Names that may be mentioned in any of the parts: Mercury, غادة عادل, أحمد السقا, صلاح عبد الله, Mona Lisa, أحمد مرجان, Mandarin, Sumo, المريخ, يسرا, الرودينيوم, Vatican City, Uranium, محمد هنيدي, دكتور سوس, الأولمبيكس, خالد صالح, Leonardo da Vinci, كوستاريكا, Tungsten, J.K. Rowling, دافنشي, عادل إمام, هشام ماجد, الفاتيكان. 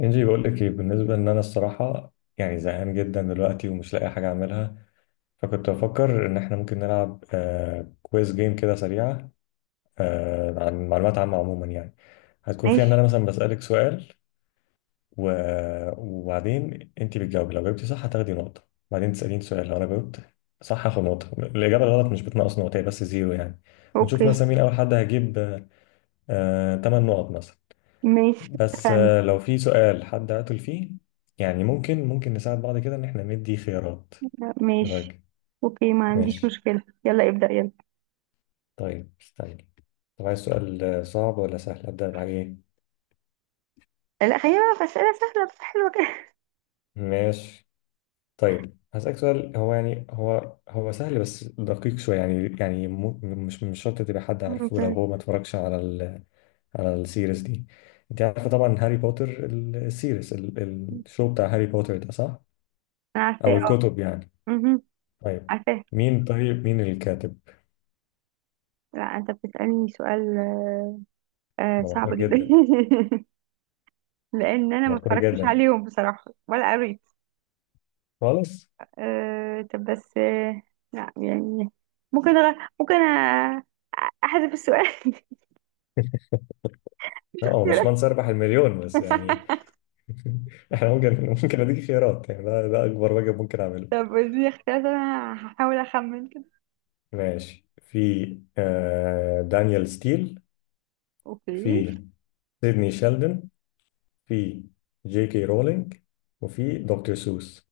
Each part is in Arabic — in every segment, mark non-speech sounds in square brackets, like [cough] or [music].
انجي، بقول لك ايه؟ بالنسبه ان انا الصراحه يعني زهقان جدا دلوقتي، ومش لاقي حاجه اعملها. فكنت بفكر ان احنا ممكن نلعب كويز جيم كده سريعه، عن معلومات عامه عموما يعني. هتكون فيها ان ماشي. انا مثلا بسالك سؤال، و... وبعدين انت بتجاوبي. لو جاوبتي صح هتاخدي نقطه. بعدين تساليني سؤال، لو انا جاوبت صح هاخد نقطه. الاجابه الغلط مش بتنقص نقطه، هي بس زيرو يعني. ونشوف اوكي. مثلا مين اول حد هيجيب 8، تمن نقط مثلا. ماشي، بس، اتفقنا. لو في سؤال حد قتل فيه، يعني ممكن نساعد بعض كده، ان احنا ندي خيارات. إيه ماشي، رايك؟ اوكي، ما عنديش ماشي. مشكلة، يلا ابدأ يلا. طيب استني. طب عايز سؤال صعب ولا سهل؟ ابدا بحاجه ايه؟ لا، خلينا بقى في أسئلة سهلة بس حلوة كده. ماشي. طيب هسألك سؤال. هو يعني هو هو سهل بس دقيق شويه يعني مش شرط تبقى حد عارفه، لو أوكي. هو ما اتفرجش على السيريز دي. انت عارفه طبعا هاري بوتر، الشو بتاع هاري بوتر ده، صح؟ انا عارفاه، او اه. الكتب يعني. مهم. طيب عارفاه. مين، طيب مين الكاتب؟ لا، انت بتسألني سؤال. ده صعب مشهور جدا. جدا، [laughs] لان انا ما مشهور اتفرجتش جدا عليهم بصراحة ولا قريت. خالص. طب بس. لا، يعني. ممكن ممكن احذف السؤال. لا، هو مش [laughs] منصب ربح المليون بس يعني. [laughs] احنا ممكن، ممكن اديك خيارات يعني. ده اكبر واجب ممكن اعمله. طب اديني اختيارات، انا هحاول اخمن كده. ماشي. في دانيال ستيل، اوكي. في سيدني شيلدن، في جي كي رولينج، وفي دكتور سوس.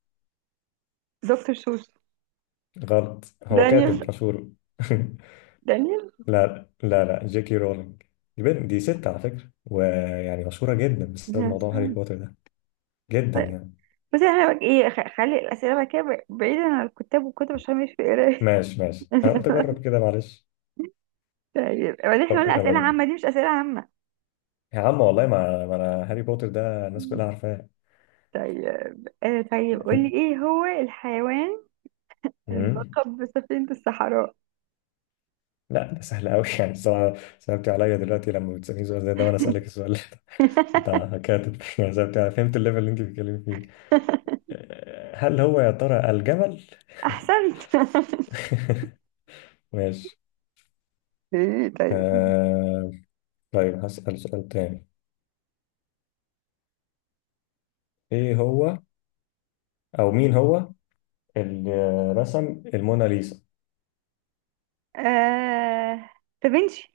دكتور سوس. غلط، هو كاتب دانيال. مشهور. [laughs] دانيال. لا لا لا، جي كي رولينج. دي بنت، دي ست على فكرة، ويعني مشهورة جدا بسبب موضوع هاري بوتر ده، جدا طيب. يعني. بس احنا بقى ايه، خلي الاسئله بقى كده بعيدا عن الكتاب والكتب عشان مش في قرايه. ماشي ماشي، انا قلت [laughs] اجرب كده معلش. طيب، وبعدين احنا طب قلنا اسئله يلا. عامه، دي مش اسئله عامه. يا عم والله، ما انا هاري بوتر ده الناس كلها عارفاه. طيب، طيب قولي ايه هو الحيوان أمم. الملقب بسفينه الصحراء؟ لا، ده سهل قوي. [laughs] يعني الصراحه صعبت عليا دلوقتي، لما بتسالني سؤال زي ده وانا اسالك السؤال ده. [laughs] انت [laughs] كاتب يعني، صعبت عليا. فهمت الليفل اللي انت بتتكلمي فيه. هل هو يا ترى الجمل؟ احسنت. [laughs] ماشي. [laughs] ايه طيب. أه... طيب هسأل سؤال تاني. ايه هو، او مين هو، اللي رسم الموناليزا؟ آه دافنشي.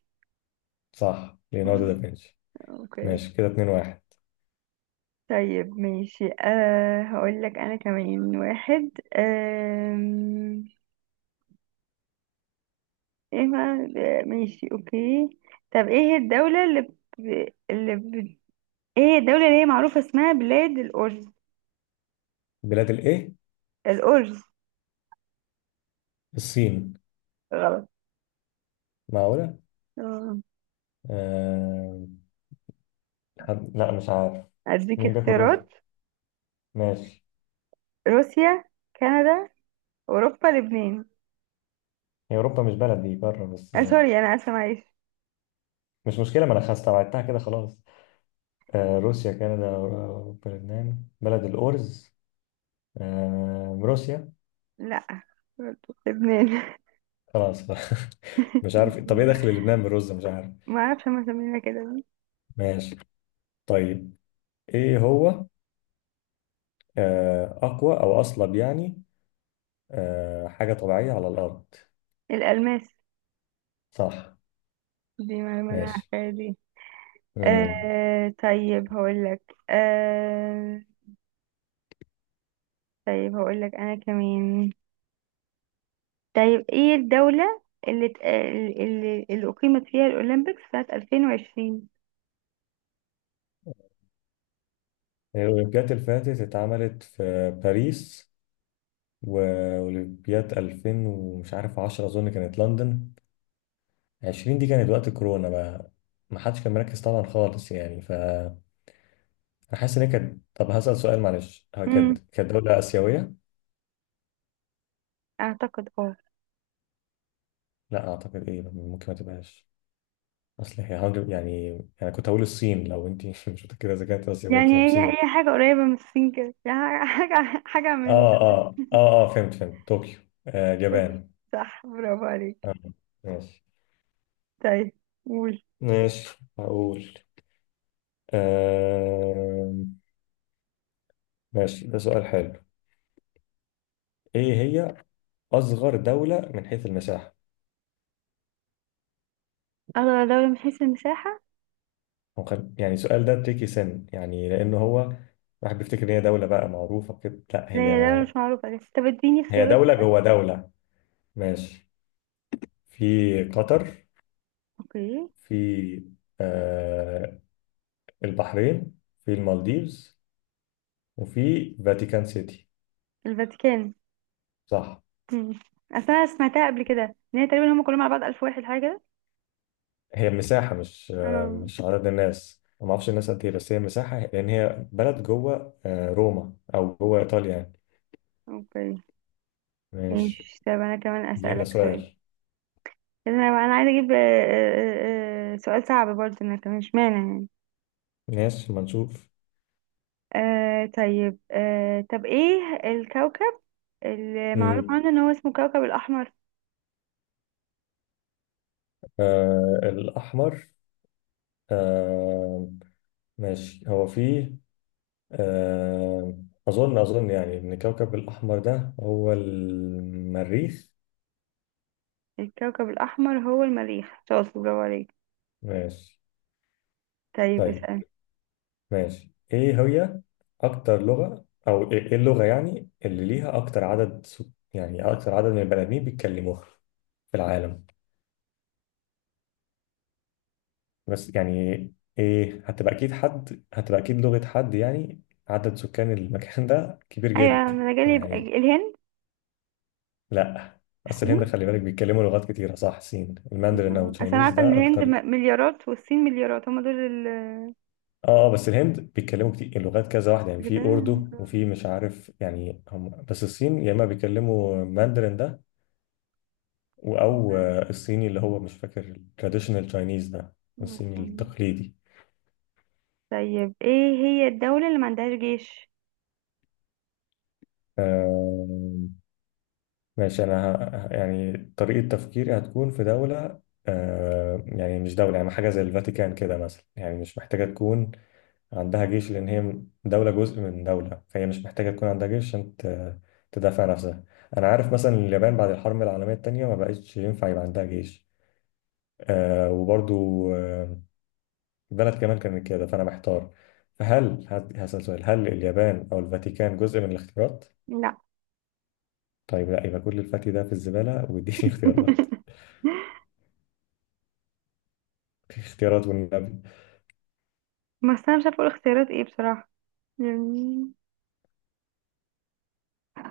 صح، ليوناردو [laughs] دافنشي. اوكي. ماشي كده، 2-1. طيب ماشي، هقول لك انا كمان واحد. أم، ايه، ما ماشي اوكي. طب ايه هي الدولة اللي ب... ايه هي الدولة اللي هي معروفة اسمها بلاد الأرز؟ بلاد الايه؟ الأرز. الصين؟ غلط. معقولة؟ آه. آه... لا، مش عارف. اديك مين بياكل رز؟ اختيارات. ماشي. روسيا، كندا، اوروبا، لبنان. هي أوروبا مش بلد، دي قارة بس، سوري، انا اسفة معلش. مش مشكلة، ما أنا خلاص استبعدتها كده خلاص. روسيا، كندا، أوروبا، لبنان بلد الأرز. روسيا. لا، برضو لبنان. خلاص. [laughs] مش عارف، طب إيه دخل [laughs] لبنان بالرز، مش عارف. ما اعرفش هما مسمينها كده ليه. ماشي. طيب، إيه هو أقوى أو أصلب يعني، حاجة طبيعية على الأرض؟ الألماس. صح. دي معلومة انا ماشي. عارفاها دي. مم. طيب هقولك. طيب هقولك أنا كمان. طيب ايه الدولة اللي أقيمت فيها الأولمبيكس سنة 2020؟ الأولمبياد اللي فاتت اتعملت في باريس، وأولمبياد 2000 ومش عارف 10، أظن كانت لندن. 20 دي كانت وقت كورونا بقى، ما حدش كان مركز طبعا خالص يعني، ف أنا حاسس إن هي كانت. طب هسأل سؤال معلش، هي امم كانت دولة آسيوية؟ أعتقد اه. لا أعتقد إيه، ممكن ما تبقاش. أصل هي يعني أنا كنت هقول الصين، لو أنت [laughs] مش متأكدة إذا كانت آسيوية يعني تبقى [laughs] مصيبة. هي حاجة قريبة من الصين كده، يعني حاجة حاجة من آه فهمت فهمت، طوكيو، دول. اليابان. صح، برافو عليك. آه. ماشي. طيب قول. ماشي هقول آه... ماشي، ده سؤال حلو. ايه هي أصغر دولة من حيث المساحة؟ أغلى دولة من حيث المساحة. هو يعني السؤال ده تريكي سن يعني، لأنه هو الواحد بيفتكر إن هي دولة بقى معروفة كده، لا لا هي دولة هي مش معروفة، بس طب اديني هي اختيارات دولة كده. جوه دولة. ماشي. في قطر، اوكي. في آه البحرين، في المالديفز، وفي فاتيكان سيتي. الفاتيكان. صح. مم. أصل أنا سمعتها قبل كده، إن هي تقريبا هم كلهم على بعض ألف واحد حاجة. هي مساحة، مش آه اه. مش عدد الناس. ما أعرفش الناس قد إيه، بس هي مساحة، لأن هي بلد جوه روما أو جوه إيطاليا يعني. اوكي. ماشي. ماشي طب انا كمان دينا اسألك سؤال. سؤال. انا انا عايزة اجيب سؤال صعب برضه انا كمان مش معنى يعني. ماشي، ما نشوف. طيب طب ايه الكوكب اللي معروف مم. عنه ان هو اسمه كوكب الاحمر؟ الأحمر. آه ماشي. هو فيه آه أظن يعني إن كوكب الأحمر ده هو المريخ. الكوكب الاحمر هو المريخ. شاطر، برافو عليك. ماشي. طيب طيب اسأل. ماشي. إيه هي أكتر لغة، أو إيه اللغة يعني اللي ليها أكتر عدد يعني أكتر عدد من البني آدمين بيتكلموها في العالم؟ بس يعني إيه؟ هتبقى أكيد حد، هتبقى أكيد لغة حد يعني عدد سكان المكان ده كبير ايوه، جدا، انا جالي أنا يبقى يعني. الهند. لا، اصل الصين. الهند خلي بالك بيتكلموا لغات كتيره، صح؟ صين الماندرين او اصل انا تشاينيز عارفة ان ده الهند اكتر. مليارات والصين مليارات، هما دول. اه اه، بس الهند بيتكلموا كتير، لغات كذا واحده يعني، كده. في اردو وفي مش عارف يعني هم. بس الصين يا اما بيتكلموا ماندرين ده او الصيني اللي هو مش فاكر، التراديشنال تشاينيز ده، الصيني التقليدي. طيب ايه هي الدولة اللي ما عندهاش جيش؟ آه ماشي. انا يعني طريقه تفكيري هتكون في دوله، يعني مش دوله، يعني حاجه زي الفاتيكان كده مثلا، يعني مش محتاجه تكون عندها جيش، لأن هي دولة جزء من دولة، فهي مش محتاجة تكون عندها جيش عشان تدافع نفسها. أنا عارف مثلا، اليابان بعد الحرب العالمية التانية ما بقتش ينفع يبقى عندها جيش. وبرضو آه البلد كمان كانت كده، فأنا محتار. فهل هسأل سؤال، هل اليابان أو الفاتيكان جزء من الاختيارات؟ لا. طيب لا، يبقى كل الفتي ده في الزبالة. واديني [laughs] اختيارات. [laughs] اختيارات والنبي. بس انا مش عارفه اقول اختيارات ايه بصراحه، يعني.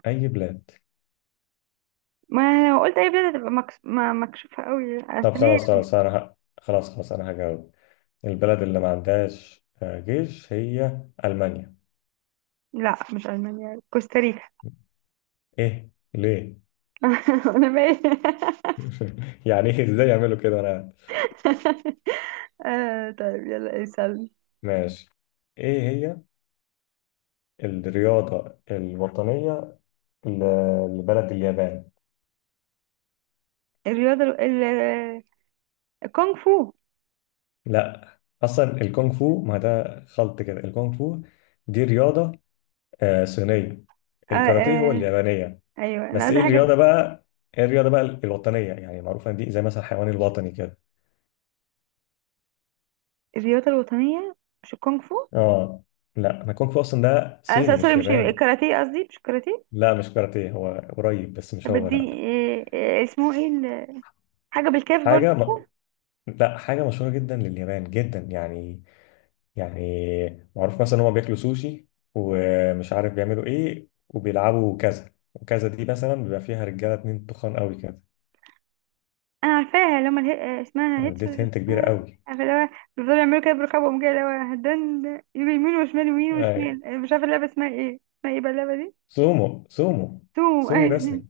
أي بلاد. ما لو قلت اي بلد هتبقى ما مكشوفه قوي. طب اسبانيا. خلاص خلاص، أنا خلاص خلاص أنا هجاوب. البلد اللي ما عندهاش جيش هي ألمانيا. لا مش المانيا، كوستاريكا. [laughs] ايه ليه؟ انا باين. [laughs] [laughs] يعني ايه، ازاي [laughs] يعملوا كده، انا. طيب يلا اسالني. ماشي. ايه هي الرياضة الوطنية لبلد اليابان؟ الرياضه الكونغ فو. لا، اصلا الكونغ فو، ما ده خلط كده. الكونغ فو دي رياضة صينية. آه، الكاراتيه هو آه. اليابانية. ايوه انا بس عايزه ايه حاجه. الرياضة بقى، ايه الرياضة بقى الوطنية، يعني معروفة دي زي مثلا الحيوان الوطني كده. الرياضه الوطنيه، مش الكونغ فو. اه، لا ما الكونغ فو اصلا ده صيني سوري، مش مش ياباني. الكاراتيه، قصدي مش الكاراتيه. لا مش كاراتيه، هو قريب بس مش طب هو، دي لا. اسمه ايه حاجه بالكاف حاجة، برضه. لا حاجة مشهورة جدا لليابان، جدا يعني. يعني معروف مثلا هما بياكلوا سوشي، ومش عارف بيعملوا ايه وبيلعبوا كذا وكذا، دي مثلا بيبقى فيها رجالة اتنين تخان قوي كده. انا عارفاها، اللي هم اسمها أنا هيتس ولا اديت مش هنت كبيرة اسمها، قوي. عارفه اللي هو بيفضلوا يعملوا كده برقبهم كده، اللي هو دن. يجوا يمين وشمال، يمين آه. وشمال، أنا مش عارفه اللعبه اسمها ايه، اسمها ايه بقى اللعبه دي؟ سومو، سومو. توم. [laughs] سومو رسلينج.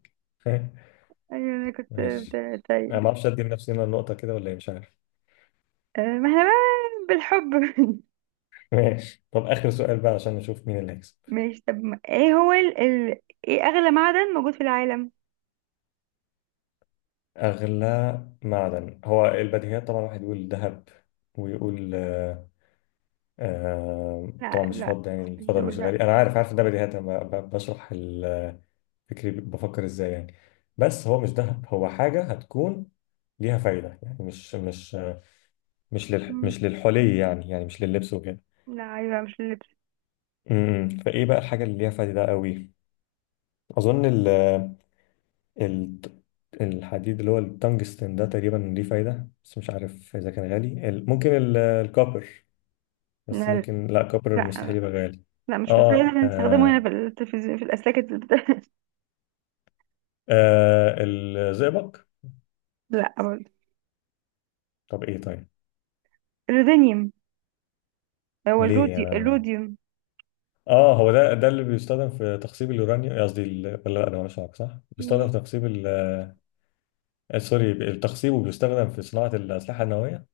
[laughs] ايوه انا ماشي. انا طيب. ما اعرفش ادي لنفسي هنا النقطة كده ولا ايه، مش عارف. ما احنا بقى بالحب. [laughs] [laughs] ماشي، طب اخر سؤال بقى عشان نشوف مين اللي هيكسب. ماشي طب ايه هو ايه اغلى معدن موجود في العالم؟ اغلى معدن هو البديهيات طبعا، واحد يقول ذهب، ويقول لا، طبعا مش لا، فاضي يعني، مش الفضاء دول مش لا. غالي، انا عارف عارف ده بديهيات، انا بشرح فكري، بفكر ازاي يعني. بس هو مش دهب، هو حاجه هتكون ليها فايده يعني، مش مش آه، مش للح مم. مش للحلي يعني مش لللبس وكده. لا، ايوه مش اللبس. امم فايه بقى الحاجه اللي ليها فايده قوي؟ اظن ال ال الحديد اللي هو التنجستن ده تقريبا ليه فايده، بس مش عارف اذا كان غالي. ممكن الكوبر، بس لا، لا، ممكن لا، كوبر لا، مستحيل يبقى غالي. لا، مش بس اه نستخدمه هنا آه. في التلفزيون في الاسلاك. الزئبق. [laughs] لا، برضه. طب ايه؟ طيب. الرودينيوم. هو ليه يعني؟ الروديوم. اه، هو ده، اللي بيستخدم في تخصيب اليورانيوم، قصدي ولا لا، ده مالوش علاقه، صح مم. بيستخدم في تخصيب سوري، التخصيب، وبيستخدم في صناعه الاسلحه النوويه.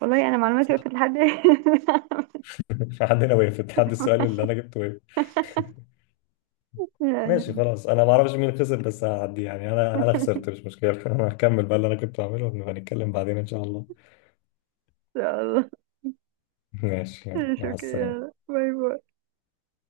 والله انا معلوماتي صح؟ وقفت لحد. [laughs] [laughs] حد هنا وقف، حد السؤال اللي انا جبته وقف. [laughs] ماشي يعني. خلاص، انا ما اعرفش مين خسر، بس هعدي يعني. انا ان خسرت، مش مشكله. [laughs] انا هكمل بقى اللي انا كنت بعمله، ونبقى نتكلم بعدين ان شاء الله. شاء الله. [laughs] ماشي، يلا مع السلامه. شكرا، باي باي.